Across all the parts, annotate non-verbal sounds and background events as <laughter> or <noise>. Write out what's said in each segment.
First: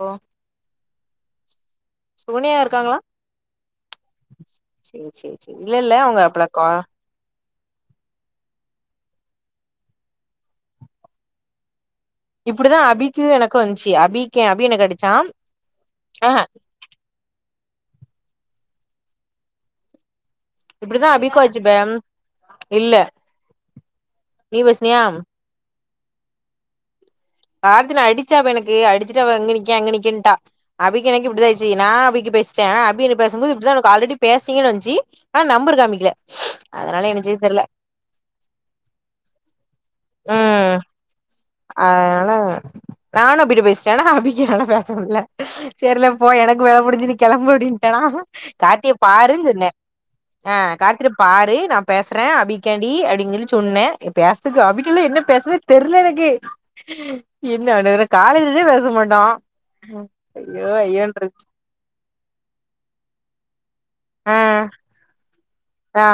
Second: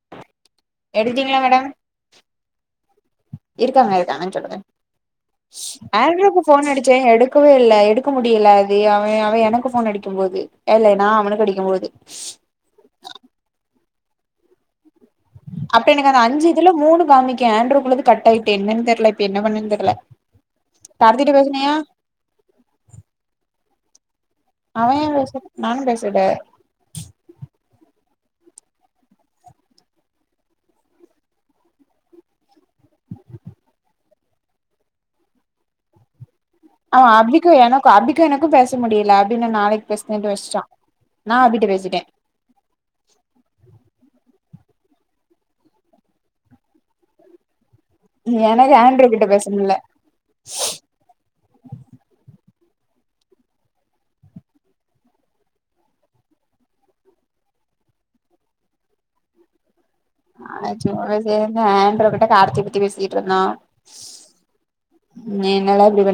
ஒ எடுத்தீங்ளா மேடம் சோனியா இருக்காங்களா இருக்காங்க இருக்காங்க அ சொல்லுங்க சேரி சேரி சேரி இல்ல இல்ல அவங்க ஆன்டிரியோக்கு அப்பல கா ஃபோன் அடிச்சே எடு குவில்ல எடுக்க முடில இது அவ அவ எனக்கு ஃபோன் அடிக்கும்போது எல்ல நா அவனுக்கு அடிக்கம் போது இப்பிடிதா அபிக்கு எனக்கு ந்துச்சு அபிகி அபி என்ன கேட்டுச்சா அப்ப எனக்கு அந்த அஞ்சு இதுல மூணு காமிக்கே ஆண்ட்ரோ குள்ளது கட் ஆயிட்டு என்னன்னு தெர்ல இப்ப என்ன பண்ணுன்னு தெர்ல இப்டிதா கார்த்திட்ட அபிகு ஆச்சு பேசுனியா பே இல்ல நீ அவ பேசுனியா எ பேசு நானு பேசிட்டே நாத்தின அடிச்சாப்ப எனக்கு அடிச்சுட்டு அவ அங்க நிக்க அங்க நிக்கன்ட்டா அபிக்கு எனக்கு இப்டிதா ஆயிச்சு நா அபிக்கு பேசிட்டே ஆனா அபி எனக்கு பேசபோது இப்டிதா நீங்க ஆல்ரெடி பேசீங்கன்னு வந்துச்சு ஆ நம்பரு காமிக்கல அ அதனால என்ன செய்ய அபிக்கு தெர்ல எனக்கு அபிக்கு எனக்கு பேச முடில அபி நா நாளைக்கு பேஸ்தேடு வச்டா ஆ னால நானு அபிட பேசிட்டே ஆனா அபிக்கு எனால பேச முல சேர்ல போ எனக்கு வேல முடிஞ்சு நீ கெளம்பு அப்டின் <unintelligible> எனக்கு காட்டி ஆண்ட்ரு கிட்ட பேச பாருன்னு சொன்னே முடில ஆ கார்த்திரிப் பாரு நா பேசுற அபிக்காண்டி அப்டினு சொல்லி சொன்னே பேசுதக்கு அபிக்கில்ல என்ன பேசனே தெர்ல எனக் க்கு என்ன <unintelligible> காலேஜ்ல இருந்தே பேச மாட்டோ ஐயோ அ சின்ன ஐயோன்ருச்சு வயசிலிருந்தே ஆண்ட்ரோ கிட்ட ஆர்த்தி பத்தி பேசிகிட்டு இருந்தோ ம் நீ என்னல ஆ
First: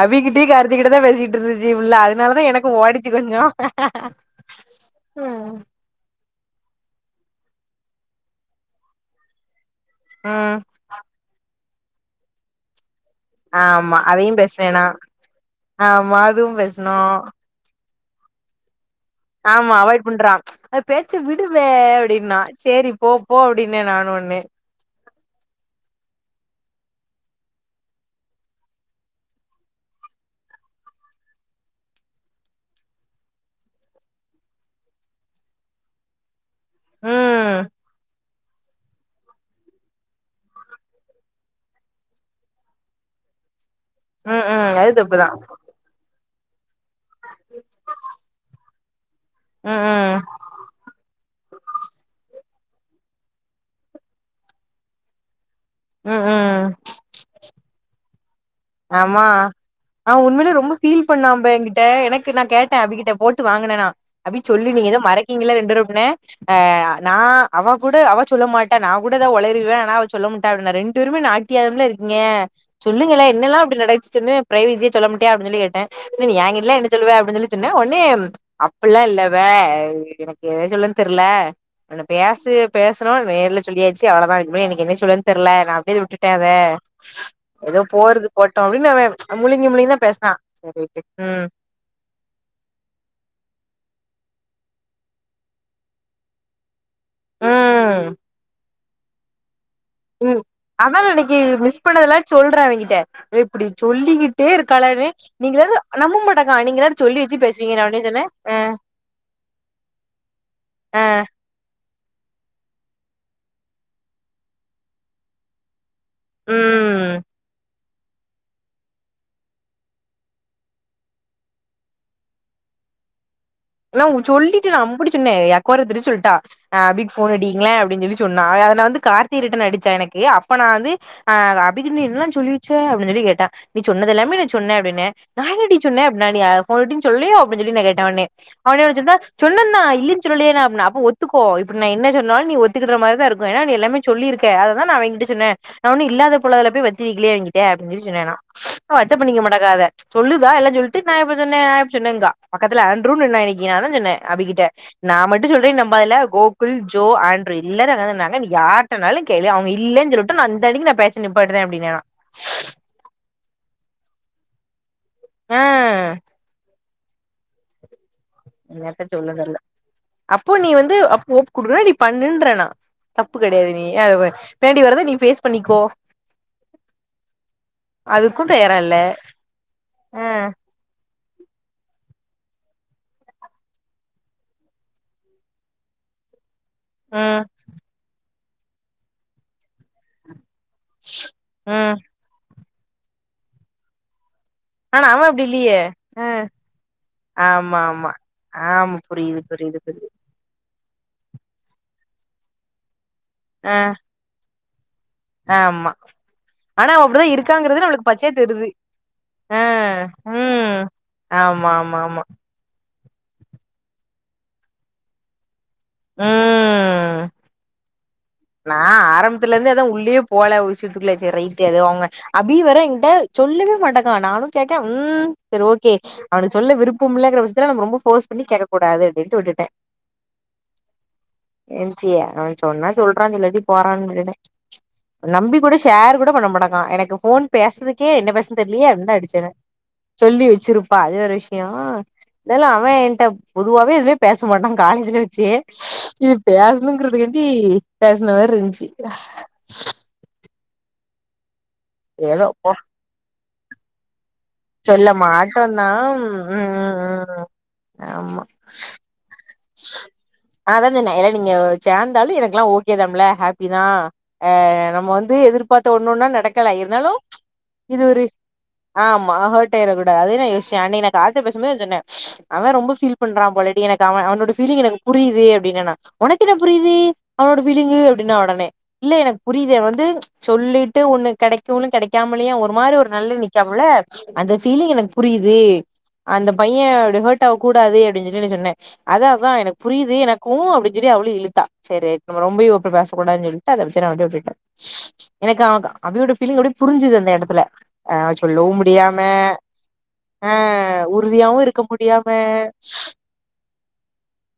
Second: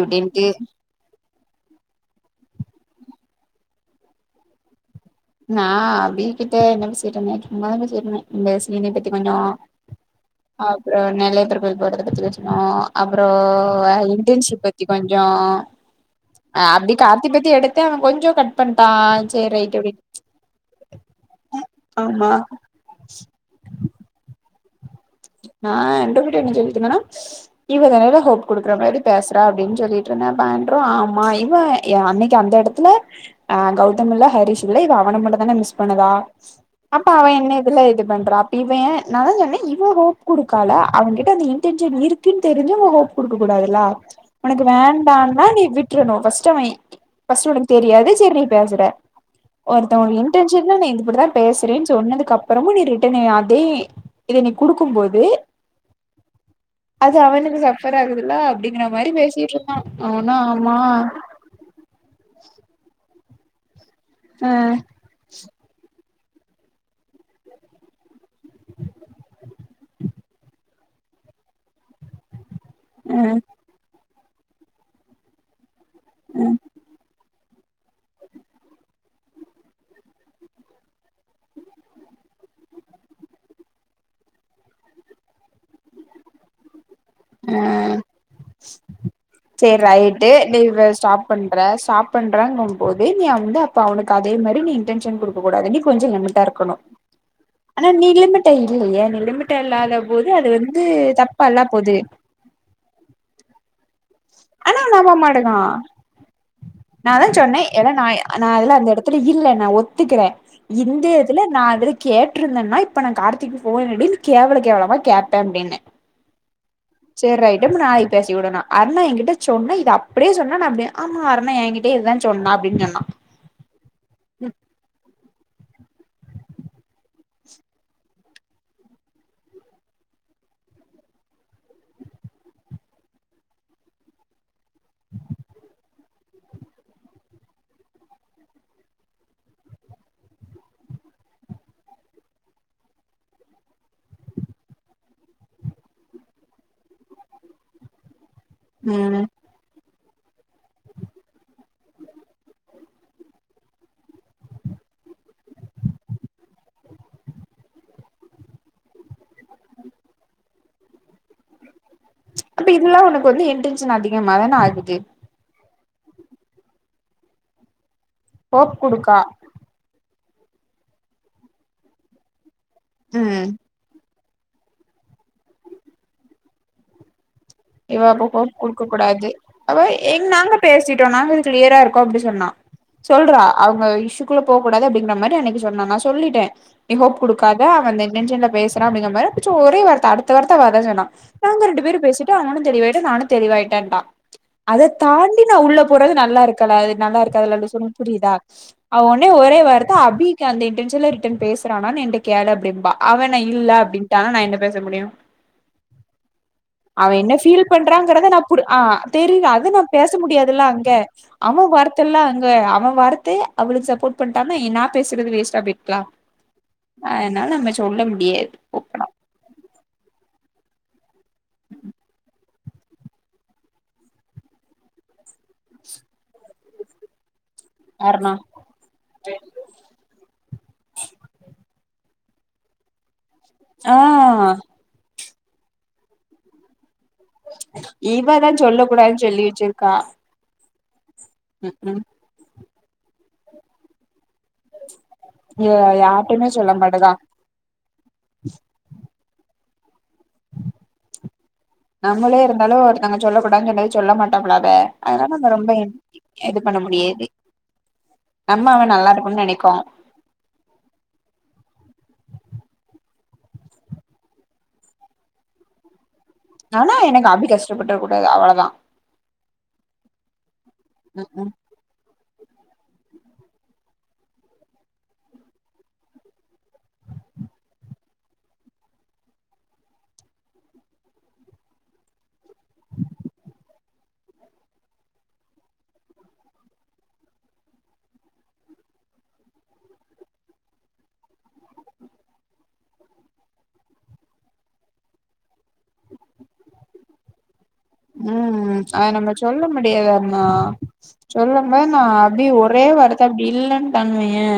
அபி கிட்டயு கார்த்தி கிட்ட தா பேசிட் ருந்துச்சு உள்ள அதனாலதா எனக்கு ஓடுச்சு கொஞ்சோ ம் நா அபிகிட்ட என்ன பசிட்டு இருந்தே சும்மாதா பேச்சிடிருந்தே இந்த சீன பத்தி கொஞ்சோ ஆ அப்புற நெல்லையப்பர் கோயில் போறத பத்தி யோசிச்சோ அப்றோ வேற ஆமா அதையு இன்டர்ன்ஷிப் பேசுனே பத்தி நா கொஞ்சோ ஆமா அதுவு அப்டி பேசுனோ கார்த்தி பத்தி எடத் த அவ கொஞ்சோ கட் பண்ட்டா சேரி ஆமா ரைட் அப்டின் அவாய்ட் பண்றா அவ பேச்ச விடுவே ஆமா அப்டின்னா சேரி போ போ அப்டின் னே நானு ஒட்ணே நா <unintelligible> இவ தனல்ல ஹோப் குடுக்குறா மாரி பேசுறா அப்டின் சொல்லிட்டு இருந்தே அப்ப ஆன்ரோ ஆமா இவ எ அன்னைக்கு அந்த இடத் த்துல அ கௌதம் இல்ல ஹரீஷ் இல்ல இவ அவன மட்டு தானே மிஸ் பண்ணுதா அப்ப அவ என்ன ம் இதுல இது பண்றா அப்ப இவ ஏ நா அதா சொன்னே இவ் வ ஹோப் குடுக்கால அவ கிட்ட அந்த இன்டென்சன் இருக்குன்னு தெரிஞ்சோ அவ ஹோப் கொடுக்க கூடாதுல்ல ம் ஒனக்கு ம் அது தப்புதா வேண்டானா நீ விட்றனு பஸ்டு அவ பஸ்டு ஒனக்கு தெரியாது சேரி நீ பேசுற ம் ஒருத்த ஒரு இன்டன்ஷன்ல இதுபடுரா பேசுறனு சொன்னதுக் அப் புறமு நீ ரிட்டன் அதே இத நீ குடுக்கும் போது ம் ம் ம் அது அவனுக்கு சஃபர் ஆகுதுலா அப்டிங்கிற மாரி ஆமா பேசிட்டு இருக்கா அவனு ஆமா நம்ப என்கிட்ட எனக்கு நா கேட்ட அபி கிட்ட போட்டு வாங்குன நா அபி ஆ சொல்லு நீ எதோ மறைக் நீங்களா ரெண்டு ரூம் னே ஆ நா அவ கூட அவ சொல்ல மாட்டா நா கூட ஏதாவது உளரிடுவ ஆனா அவ சொல்ல மாட்டா அப்டி ரெண்டு பேருமே நா <unintelligible> ல இருக்கீங்க ஆ சொல்லுங்களே என்னல்லா அப்டி நடன்சு சொன்னு பிரைவசியா சொல்ல மாட்டியா அப்டினு சொல்லி கேட்டே இல்ல நீ‌ ஆ ஏ கிட்டலா என்ன சொல்லுவ அப்டீன் சொல்லி சொன்னே ஒட்னே அப்பில்லா இல்ல பே எனக்கு எத சொல்லனு தெர்ல ஒன்னு பேசு பேசுறோ நேர்ல சொல்லியாச்சு அவ்ளோதா இதுக்கு மேல எனக்கு என்ன சொல்ரதுன்னு தெர்ல நா அப்டிடே அத விட்டுட்ட அத ஏதோ போறது போட்டு அப்டின்னு அவ முழுங்கி செரி முழுங்கிதா ரைட்டு பேசுனா சரி நீவ்வ விடு ஸ்டாப் ம் பண்ற அ சாப்பண்றங்க போது நீய வந்து அப்ப அவனுக்கு அதே மாரி நீ இன்டென்ஷன் குடுக்க கூடாது நீ கொஞ்சோ லிமிட்டா இருக்கணு ஆனா ம் நீ லிமிட்டா இல்லையே நீ லிமிட்டா இல்லாதப் போது அது வந்து தப்பால்ல போது சொல்ற அவிங்கிட்ட எப்புடி சொல்லிக்கிட் கிட்டே ஆனா இருக்காலவே நம்ப மாட்டேங்கா நீங்க வெறு நம்ப மாட்டாக்கா நீங்க எல்லாரு சொல்லி வச்சு பேசுவீங்க அவனே சொன்ன அ த்திரி இல்ல நா ஒத்துக்கிறே இந்ததுல நா அதுல கேட்ருந்தேன்னா இப்ப நா கார்த்திக்கு ஃபோனடினு கேவல கேவலமா கேப்பே அப்டின்னே ம் செர் ரைட்டு <unintelligible> ப நாளைக்கு பேசி விடனு அண்ணா என்கிட் ட்டச்சொன்னா இத அப்டியே சொன்னா நா அப்டியே ஆமா அருணா என்கிட்டயே இததா சொன்னா அப்டின்னு சொன்னா நா உ சொல்லிட்டு நா அம்புட்டு சொன்ன எ <unintelligible> சொல்ட்டா ஆ அபிக்கு ஃபோன் அடிங்கல அப்டின்னு சொல்லி சொன்னா அத நா வந்து கார்த்தி ரிட்டன் அடிச்சா எனக்கு அப்ப நா வந்து ஆ அத அபிக்கு நீ என்னல்லா சொல்லி வெச்ச அப்டின்னு சொல்லி கேட்டா நீ சொன்னத எல்லாமே நா சொன்ன அப்டின்னே நா என்னடி சொன்ன அப்பன்னா நீ அ ஃபோன் அடின்னு சொல்லி அப்டின்னு சொல்லி கேட்ட ஒடனே அவனே ஒடைச்சிருந்தா சொன்னாதா இல்லின் சொல்லியே நா அப்பன்னா அப்போ ஒத்துக்கோ இப்ப நா என்ன சொன்னாலு நீ ஒத் துக்கிடற மாதிரிதா இருக்கு ஏன்னா நீ எல்லாமே சொல்லிருக்க அததா நா அவய்ங் கிட்ட சொன்னே நா ஒன்னு இல்லாத பொல்லாததுல்ல போய் வத்தி வைக்கலயே அவிங்கிட்ட அப்டின்னு சொல்லி சொன்னேன்னா அச்சப் ம் பண்ணிக்க மாட்டாங்க அத ம்ச் சொல்லுதா எல்லா சொல்ட்டு நா எப்ப சொன்னே நா எப்ப சொன்னேங்கா பக்கத்துல ஆந் <unintelligible> நா தா சொன்னே அபி கிட்ட நா மட்டு சொல்றே நம்பாதுல கோகுல் ஜோ ஆண்ட்ரரு எல்லாரு அங்க தா இருந்தாங்க நீ யார் ட்டனாலு கேளு அவங்க இல்லன்னு சொல்லட்டு நா அந்த அன்னைக்கு நா பேச்ச நிப்பாட்டுத அப்டினா ம்ச் அப்ப இதெல்லா உனக்கு வந்து என்டென்ஷன் அதிகமா தானே ஆகுது ஆ ஹோப் என்னாத்த குடுக்கா சொல்ல தெர்ல அப்போ நீ வந்து அப்ப ஓப் குடுக்கிற நீ பண்ணுன்ற நா தப்பு ம் கிடையாது நீ <unintelligible> பின்னாடி வரத நீ பேஸ் பண்ணிக்கோ இவ அப்ப அதுக்கு கோப் தயாரா குடுக்க இல்ல கூடாது அதோ ஆ எங் நாங்க பேசிட்டோ நாங்க இது கிளியரா இருக்கோ அப்படி சொன்னா சொல்றா அவங்க இஷுக்குள்ள போ கூடாது அப்டிங்கிற மாரி அன்னைக்கு சொன்னா நா சொல்லிட்டே நீ ஹோப் ம் குடுக்காத அவ இந்த இன்டென்ஷன்ல பேசுறா அப்டிங்க மாரி ப்புசோ ஒரே வார்த்த அடுத் த்த வார்த்தா அவ அதா சொன்னா நாங்க ரெண்டு ம் பேரு பேசிட்டோ அவனு தெளிவாயிட்டா நானு தெளிவாயிட்டேன்டா அத ஆனா அவ தாண்டி அப்டி நா இல்லையே உள்ள போறது ஆ நல்லா இருக்கல்ல அது நல்லா இருக்கதுல லூசு ஆமா உனக்கு ஆமா புரியுதா ஆமா அவ ஒன்னே புரியுது ஒரே புரியுது வார்த் த புரியுது அபி க்கிய அந்த இன்டென்ஷன்ல ரிட்டர்ன் பேசுறானான் என்ட்ட கேளு அப்டிம்பா அவ நா இல்ல அப்டின்ட்டானா நா என்ன பேச முடியு ஆ ஆமா ஆனா அவ அப்டிதா என்ன ஃபீல் இருக்காங்கறது நம்மளுக்கு பண்றாங்கறத பச்சையா நா புடு தெரிது ஆ தெரில ஆ அது நா பேச முடியாதுல்ல ம் அங்க அவ ஆமா ஆமா வர்த்துல்ல ஆமா அங்க அவ வர்த்து அவளுக்கு சப்போர்ட் பண்ணிட்டான்னா இ நா பேசுறது வேஸ்டா போய்டு கா வ நா அதனால அங்க சொல்ல முடியாது நான் ஓப்பனா ஆரம்பத்துலருந்தே அதா உள்ளயே போல உஷித்துக்குள்ள செர் ரைட்டு அது அவங்க அத் பி வேற எங்கிட்ட சொல்லவே மாட்டக்கா நானு கேக்க ம் செரி ஓகே அவனுக்கு சொல்ல விருப்பம் இல்லங்குற விஷயத்துல நம்ப ரொம்பவு ஃபோர்ஸ் யாருனா பண்ணி கேக்கவ் கூடாது அப்டின்ட்டு விட்டுட்டே என்ச்சிய அவ சொன்னா சொல்றா இல்லாடிப் ஆ போறான் விட்டுட்டே ம்ச் அ நம்பி கூட ஷேர் கூட பண்ண மாடக்கா எனக்கு ஃப் ஃபோன் பேசுறதுக்கே என்ன இவதா பேசன்னு சொல்ல தெர்லயே அப்டின்னு தா கூடாதுன்னு சொல்லி ஆடிச்சனே வச்சிருக்கா சொல்லி வச்சிருப்பா அது வேற விஷய ம் ம் இதெல்லா அவ என்ட்ட பொதுவாவே எதுவுமே பேச மாட்டா காலேஜ்ல வச்சே ய இது யார்ட்டயுமே சொல்ல மாட்டேதா பேசணுங்கறிதுக்க டி பேசனவேருஞ்ச்சு நம்மளே ஏதோ போ இருந்தாலு ஒருத்தவங்க சொல்லக் கூடானு சொன்னது சொல்ல மாட்டோம்லாது சொல்ல மாட்டோந்தா ம் ம் ம் ஆமா அம்மாவ நல்லா இருக்கும்னு நெனைக்கு அதா சொன்னே ஏல நீங்க சேந்தாலு எனக்குல்லா ஓகே தாம்புல ஹாப்பி தா ஆ நம்ம வந்து எதிர்பாத்த ஒன்னொன்னா நடக் ஆனா எனக் <unintelligible> இது ஒரு ஆமா ஹோட்டை கூட அது நா யோசிய அ நீ ந கால்த்த ம்ஹூம் பேசும்போது சொன்னே அவ ரொம்ப ஃபீல் பன்றா போலடி எனக்கு அவ அவனு பீலிங் எனக்கு புரியுது அப்படின்ன நா ஒனக்கு என்ன புரியுது அவனோட பீலிங்கு அப்டின்னா ஒடனே இல்ல எனக்கு புரியுதே வந்து சொல்லிட்டு ஒண்ணு கெடைக்கு ஒன்னு கிடைக்காமலயா ஒரு மாரி ஒரு நல்ல நிக்காமல்ல அந்த ஃபீலிங் எனக்கு புரியுது அந்த பைய அப்ப ஹார்ட் ஆக கூடாது அப்படின்னு சொல்லி ந சொன்னே அதா அதா எனக்கு புரியுது எனக்கு அப்படின் சொல்லி அவளு இழுத்தா சரி நம்ம ரொம்பையு அற பேசக்கூடான் சொல் <unintelligible> விட்டுட்டே எனக்கு அவ அவோட ஃபீலிங் எனக்கு புரிஞ்சுது அந்த எடத்துல ஆ சொல்லவு ம் அது முடியாம நம்ம சொல்ல முடியாதன்னா ஆ உறுதியாவு இருக்க சொல்லும்போது நா முடியாம அப்டி ஒரே வார்த் தை அப்டி இல்லன்ட்டாங்கவய்யே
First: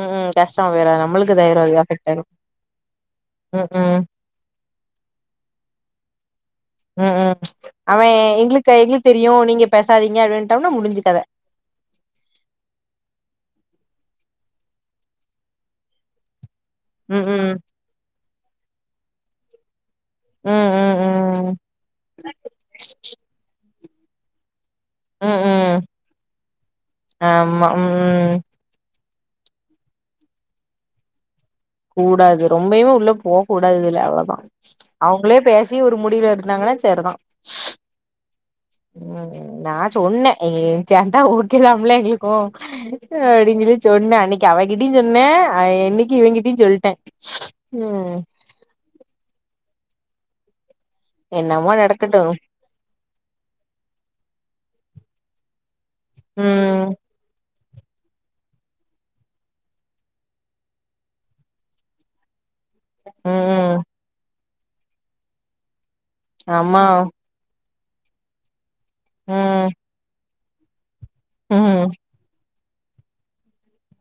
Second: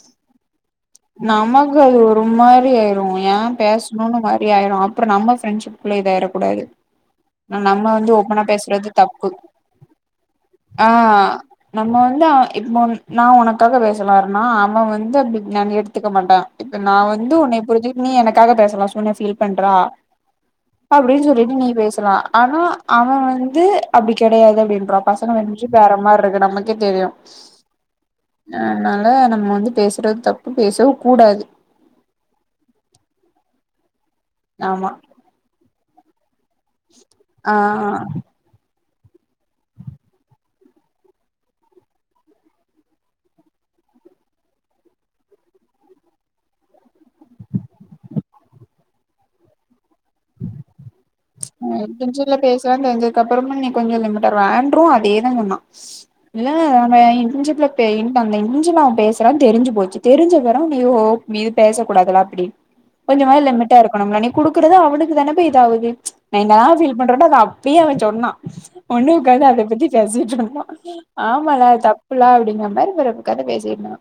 ம் ம் கஷ்டமா போற நம் நமக்கு அது ஒரு மாரி ஆயிரு ஏ ம் ம் பேசணுனு மாரி ஆயிரு அப்பற நம்ம ஃப்ரெண்ட்ஷிப் குள்ள இதாயிர கூடாது ம் ம் நம்ம அவ வந்து ஓப்பனா எங்களுக்கு பேசுறது எங்களுக்கு தப்பு தெரியு நீங்க பேசாதீங்க அப்டின்ட்டோம்னா ஆ முடிஞ்சு கத நம்ம வந்து அவ இப்போ நா உனக்காக பேசலாருனா அவ வந்து அப்டி நா எடுத்துக்க மாட்டே இப்ப நா ம் வந்து ம் உன்ன புரி்சுட்டு நீ எனக்காக பேசலா சோ நீ ஃபீல் பண்றா ம் ம் அப்படின்னு ம் சொல்லிட்டு நீ பேசலா ஆனா அவ வந்து அப்டி கெடையாது அப்டின்றா பசங்க ம் வெந்சி ம் போறமார்ருக்கு நமக்கே தெரியு ஆமா ம் அதனால நம்ம வந்து பேசுறது தப்பு பேசவு கூடாது கூடாது ரொம்பயு உள்ள போக கூடாதுல அவ்ளவுதா ஆமா அவங்களே பேசி ஒரு முடிவு எடுத்தாங்கன்னா சரிதா ஆ ம் நா சொன்னே எ சேந்தா ஊக்கலாம்ல எங்களுக்கு அப்படிங்கிழி சொன்னே அன்னைக்கு அவகிட்டிய் சொன்னே அ என்னைக்கு இவ கிட் டயு சொல்ட்டே ம் ஆ என்னமோ நடக்கட்டு <unintelligible> பேசுறானு தெரிஞ்சதப்பறமு நீ கொஞ்ச லிமிட்டா வேண்ட்ரு அதேதா சொன்னா இல்ல ம் அ இர்ன்ஷிப்ல பே இந்த அந்த இஞ்ச ந பேசுறா தெரிஞ்சு போச்சு தெரிஞ்ச பெறகு நீ ஹோப் மீது பேச கூடாதுல அப்டி கொஞ்சமாது லிமிட்டா ம் இருக்கணும்ல நீ குக்குறது அவளுக் தானேப்ப இதாகுது நா என்னல்லா ஆமா ஃபீல் பண்றனோ அத அப்டியே அவ சொன்னா ஒண்ணுவுக்காந்து அத ம் பத்தி பேசிட்ருக்கணுமா ஆமாலா ம் தப்புலா அப்படிங்கிற மாரி ஒரு கத பேசிருந்தா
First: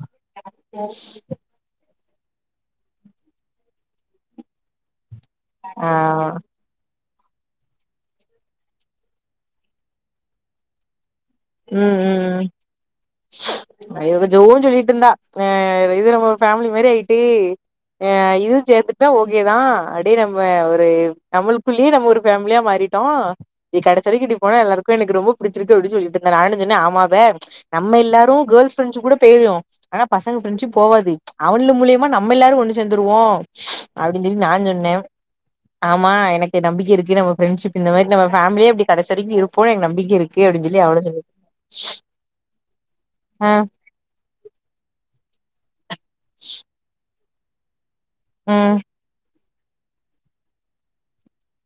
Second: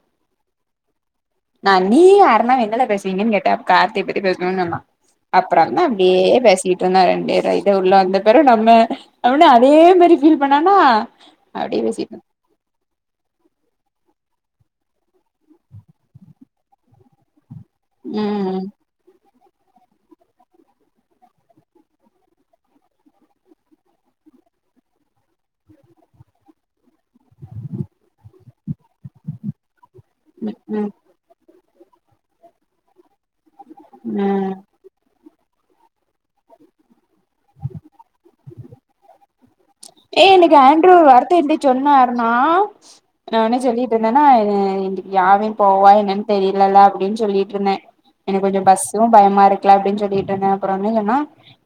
<unintelligible> நா நீயு அருணு என்னல பேசுவீங்கன்னு கேட்டே அதுக்கு அவ கார்த்தி பத்தி பேசுனோண்னு சொன்னா அப்பற என்ன ஆ பேசிட்ருந்தா ரெண்டர் இத உள்ள அந்த பேரு நம்ம அவன அதே மாரி ஃபீல் பண்ணானா ம் ம் ம் உ ஆ இவ ஜோவு சொல்லிட்ருந்தா அ இது நம்ம ஒரு ஃபேமிலி மாரி ஆயிட்டு ஆ இது ம் சேந்து இது ஓகேதா அப்டே நம்ம ஒரு நம்முளுக்குள்ளே நம்ம ஒரு ஃபேமிலியா மாறிட்டோ நீ கடைசி வரைக்கு இப்டி போனா எல்லாருக்கு எனக்கு ரொம்ப புடிச்சிருக்கு அப்டின் சொல்லிட்டே ந்த நானு சொன்னே ஆமாவே நம்ம எல்லாரு கேர்ள்ஸ் ஃபிரெண்ட்ஸ் கூட பேயிரு ஆனா பசங்க ம் ஃப்ரெண்ட்ஷிப் ம் போவாது அவனுங்க மூலியமா நம்ம எல்லாரு ஒன்னு சேந்துருவோ அப்டின் சொல்லி நா ம் சொன்னே ஆமா எனக்கு நம்பிக்க இருக்கு நம்ம ஃப்ரெண்ட்ஷிப் இந்த மாரி நம்ம ஃபேமிலியே அப்டி கடைசி வரைக்கு இருப் போனு எனக்கு நம்பிக்க இருக்கு அப்டின் சொல்லி அவளு சொல் இப்டி சொன்னாருன்னா நா ஆ ஒன்னே சொல்லிட்டு இருந்தேன்னா இ இன்னைக்கு யாரு போவா என்னன் தெரிலலா அப்டின் சொல்லிட்ருந்தே எனக்கு கொஞ்சோ ம் பஸ்சு பயம் மாருக்குல அப்டின் சொல்லிக்கிட்ருந்தே அப்பறோ என்ன சொன்னா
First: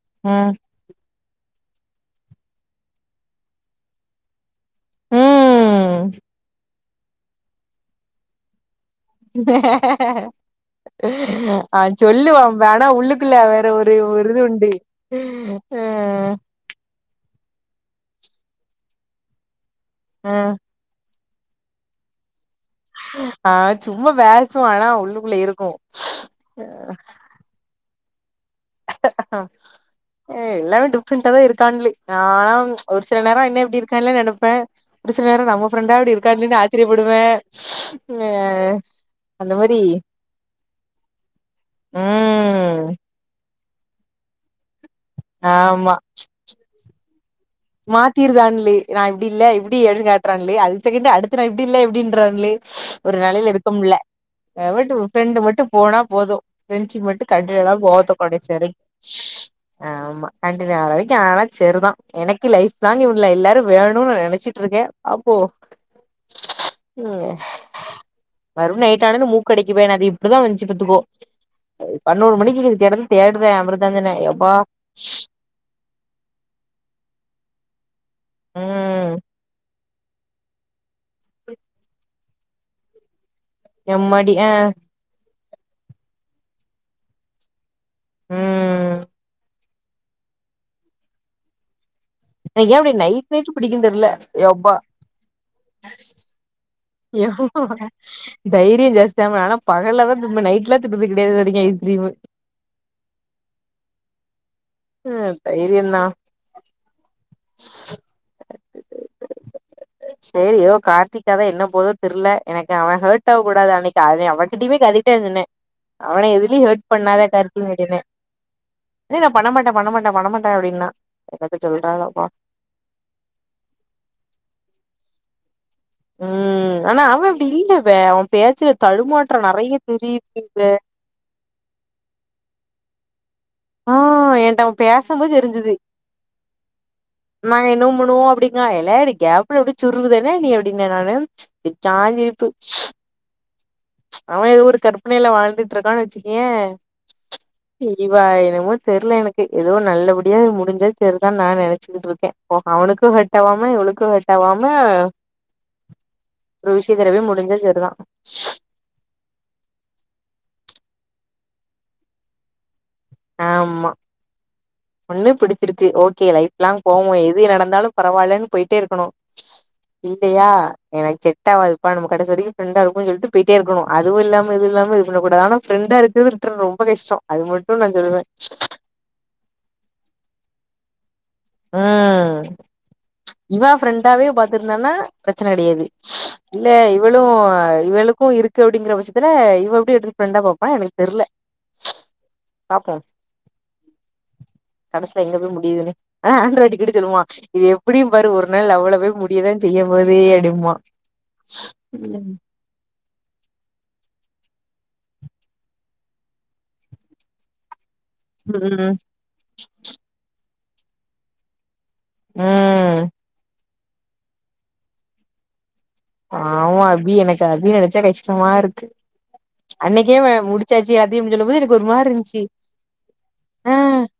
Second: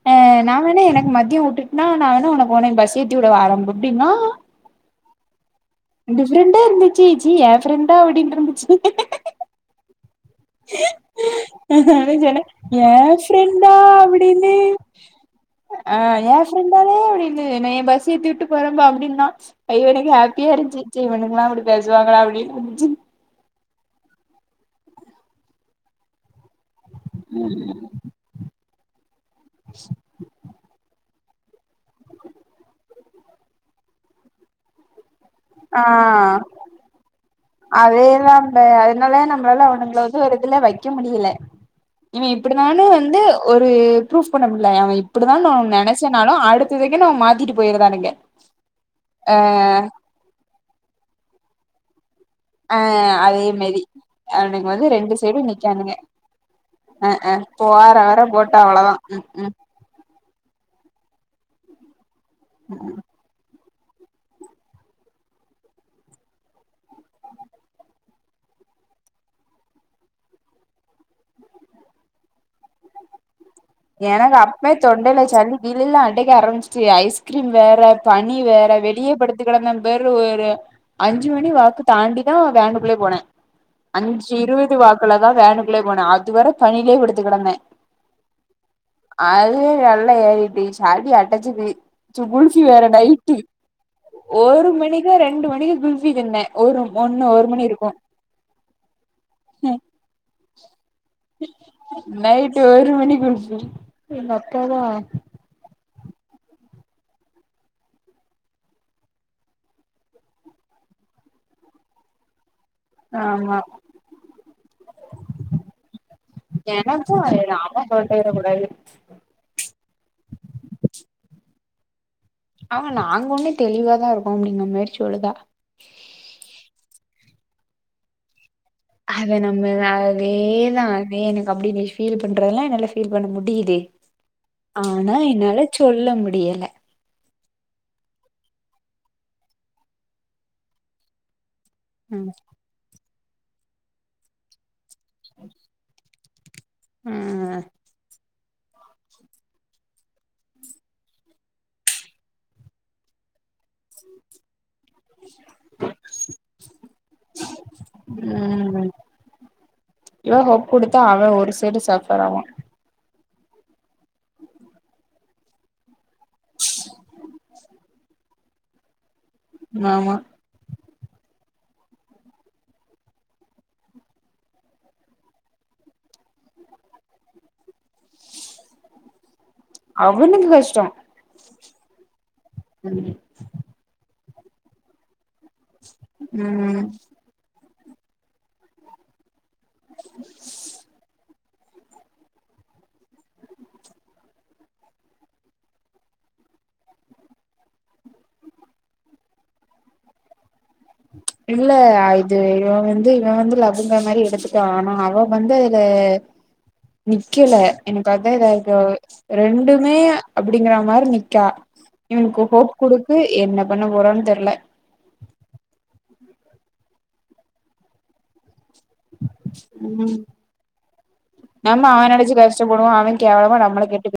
ஆ ம் நா வேணா எனக்கு மதியோ உட்டு ன்னா நா வேணா உனக்கு உன்னைய பஸ் ஏத்திவுட வாரே ம் <unintelligible> டிஃப்ரெண்டா இருந்துச்சு ச்சீ ஏன் ஃப்ரெண்டா அப்டின்ட்ருந்துச்சு அவ அதா சொன்னே சொல்லுவா வேணா ஏ உள்ளுக்குள்ள வேற ஃப்ரெண்டா ஒரு ஒரு அப்டின்னு இதுண்டு ஆ ஏ ஃப்ரெண்டாலே அப்டின்னு என்னைய பஸ் ஏத்தி உட்டு போறம்பா அப்டின்னா ஐயோ எனக்கு ஆ ஹாப்பியா இருந்ச்சு சு இவுனுங்களா இப்டி பேசுவாங்களா அப்டின்னு இந்துச்சு ஆ சும்மா பேசுவா ஆனா உள்ளுக்குள்ள இருக்கு உம் ஆஹ ஏ எல்லாமே டிஃப்ரெண்டா தா இருக்கான்லே ஆ ஒரு சில நேரோ என்ன இப்டி இருக்கால்லே நெனைப்பே ஒரு சில நேரோ நம்ம ஃப்ரெண்டா இப்டி இருக்கான்லே ஆச்சரியப்படுவே ஆ அதேதாம்பே அதனாலே அந்த நம்ளால மாரி அவனுங்கள வந்து ஒரு இதுல வைக்க முடியல இவ இப்டிதானு ம் வந்து ஒரு ப்ரூஃப் பண்ண முல்ல அவ இப்டிதான்னு ஒன்னு ஆமா நெனச்சனாலு அடுத்ததுக்கே நம்ம மாத்திட்டு போயிருதானுங்க மாத்திர்றான்லே நா இப்டி இல்ல இப்டி அப்டின் காட்றான்லே அடுத்த செகண்டு அடுத்து நா இப்டி இல்ல இப்டின்றான்லே ஆ ஒரு அதே நெலைல இருக்க மாரி முல்ல அவனுங்க லெவல் வந்து டூ ரெண்டு ஃப்ரெண்டு சைடு மட்டு நிக்கானுங்க போனா போது ஃப்ரெண்ட்ஷிப் அ மட்டு அ கண்டினியு ஆனா போற வர போது <unintelligible> போட்ட செரி அவ்ளோதா ம் ம் ஆமா கண்டினியூ ஆர வரைக்கு ஆனா செரிதா எனக்கி லைஃப் லாங் இவு ல எல்லாரு வேணுனு நா நெனைச்சிட்ருக்கே பாப்போ வரும் நைட்டு ஆனோன்னே மூக்கடைக்கு <unintelligible> அது இப்ப தா வந்ச்சு பாத்துக்கோ பன்னோரு மணிக்கு இங்க கெடந்து தேடுறே அப் எனக்கு அப்பே தொண்டைல சளி <unintelligible> ல்ல அடைக்க ஆரம்பிச்சு ஐஸ்கிரீம் வேற பனி வேற வெளிய ம் படுத்து கெடந்தே வேற ஒரு அஞ்சு மணி வாக்கு தாண்டிதா வேனு குள்ளே போன அஞ்சு எம்மாடி ஆ இருவது வாக்குல தா வேனுக்குள்ளே போனே அதுவர பனிலே படுத்து கெடந்தே ம் அதுவே நல்லா ஏறிட்டு சளி அடச்சிது சு குல்ஃபி எனக்கு ஏ வேற அப்டி நைட் நைட்டு நைட் பிடிக்குன்னு தெர்ல ஒரு யப்பா மணிக்கு ரெண்டு மணிக்கு குல்ஃபி தின்னே ஒரு ஒன்னு ஒரு மணி இருக்கு <inaudible> தைரியோ ஜாஸ்தி தாமா நானா பகல்ல தா திம்பே நைட்லா தின்னது கெடையாது இதுவரைக்கு ஐஸ்கிரீமு நைட்டு ஒரு மணி குல்ஃபி எங்க அக்கா தா தைரியந்தா சேரி எதோ கார்த்திகாதா என்ன போதோ தெரில எனக்கு அவ ஹர்ட் ஆக ஆமா கூடாது அன்னைக்கு அத அவன்கிட்டயுமே அததா சொன்ன அவன எதுலய ஹேர்ட் பண்ணாதே கார்த்தின்னுட்டு இருந்த போய்ற கூடாது பண்ண மாட்டே பண்ணமாட்டே பண்ண மாட்டே அப்டின்னா என்னத்த சொல்றாளோ அவ நாங்க ஒண்ணு தெளிவாதா இருக்கோ அப்டிங்க மாரி சொல்லுதா ம் ஆனா அவ அப்டி இல்லவே அவ பேச்சுற அத நம்ம அதேதா அத எனக்கு அப்டின்னு ஃபீல் பண்றதெல்லா என்னால ஃபீல் பண்ண முடியுது ஆ என்ட்ட அவ ஆனா பேசம்போது என்னால தெரிஞ்சுது சொல்ல முடியல நாங்க இனு முணு அப்டிங்காயே ஏல எனக்கு கேப்ல எப்டி சுருகுதானே நீ எப்டின்ன நானு ம் <unintelligible> அவ எதோ ஒரு கற்பனையில வாழ்ட்டு இருக்கான்னு வெச்சுக்கவே ம் செரிவா என்னமோ தெரில எனக்கு எதோ நல்லபடியா முடிஞ்சா செரிதான்னு நா நெனச்சுக்கிட்டு இருக்கே அவனுக்கு ஹெட்டவாம இவனுக்கு ஹெட்டவாம ஒரு விஷய திறவி முடிஞ்ச செரிதா இ்வ ஹோப் குடுத்தா அவ ஒரு சைடு சஃபர் ஆவா ஆமா ஒண்ணு பிடித்திருக்கு ஓகே லைப்லாங் போவோ எது நடந்தாலு பரவாயில்லன்னு போயிட்டே இருக்கணு ஆமா இல்லியா எனக்கு செட் ஆவாதுப்பா நம்ம கடைசிவரிக்கு ஃப்ரண்டா இருப்போ சொல்லிட்டு போயிட்டே இருக்கணு அதுவு இல்லாம இதுவு இல்லாம இது பண்ண கூடாது ஆன ஃப்ரண்டா இருக்கு <unintelligible> ரொம்ப கஷ்டோ அது மட்டு நா சொல்லுவே அவனுக்கு கஷ்டோ ம் ம் இவ ப்ரெண்டாவே பாத்திருந்தானா பிரச்சன கெடயாது இல்ல ம் இவள் இவளுக்கு இருக்கு அப்டிங்கிற பட்சத்துல இவ எப்டி எடுத்து ஃப்ரெண்டா பாப்பா எனக்கு தெரில பாப்போ கடைசில எங்க போய் முடியுதுன்னு ஆ ஆண்ட்ராய்டு கிட்ட சொல்லுவா இது எப்பிடியு பாரு ஒரு நாள் லவ்வுல போய் முடியதா செய்ய போது அப்டிம்பா இல்ல ம் இது எ இவ வந்து இவ வந்து லவ்வுங்கற மாரி எடுத்துட்டா ஆனா அவ வந்து அதுல நிக்கலே எனக்கு அதுதா இதா ம் இருக்கு ரெண்டுமே அப்டிங்கற மாரி நிக்கா இவனுக்கு ஹோப் ம் குடுக்கு என்ன பண்ண போறான்னு தெரில ஆமா அபி எனக்கு அபி நெனச்சா கஷ்டமா இருக்கு அன்னைக்கே அவ முடிச்சாச்சு அப்டின்னு சொல்லும் போது எனக்கு நம்ம அவ ஒருமாரி இருந்துச்சு <unintelligible> அவ கேவலமா நம்மள ஆ கேட்டு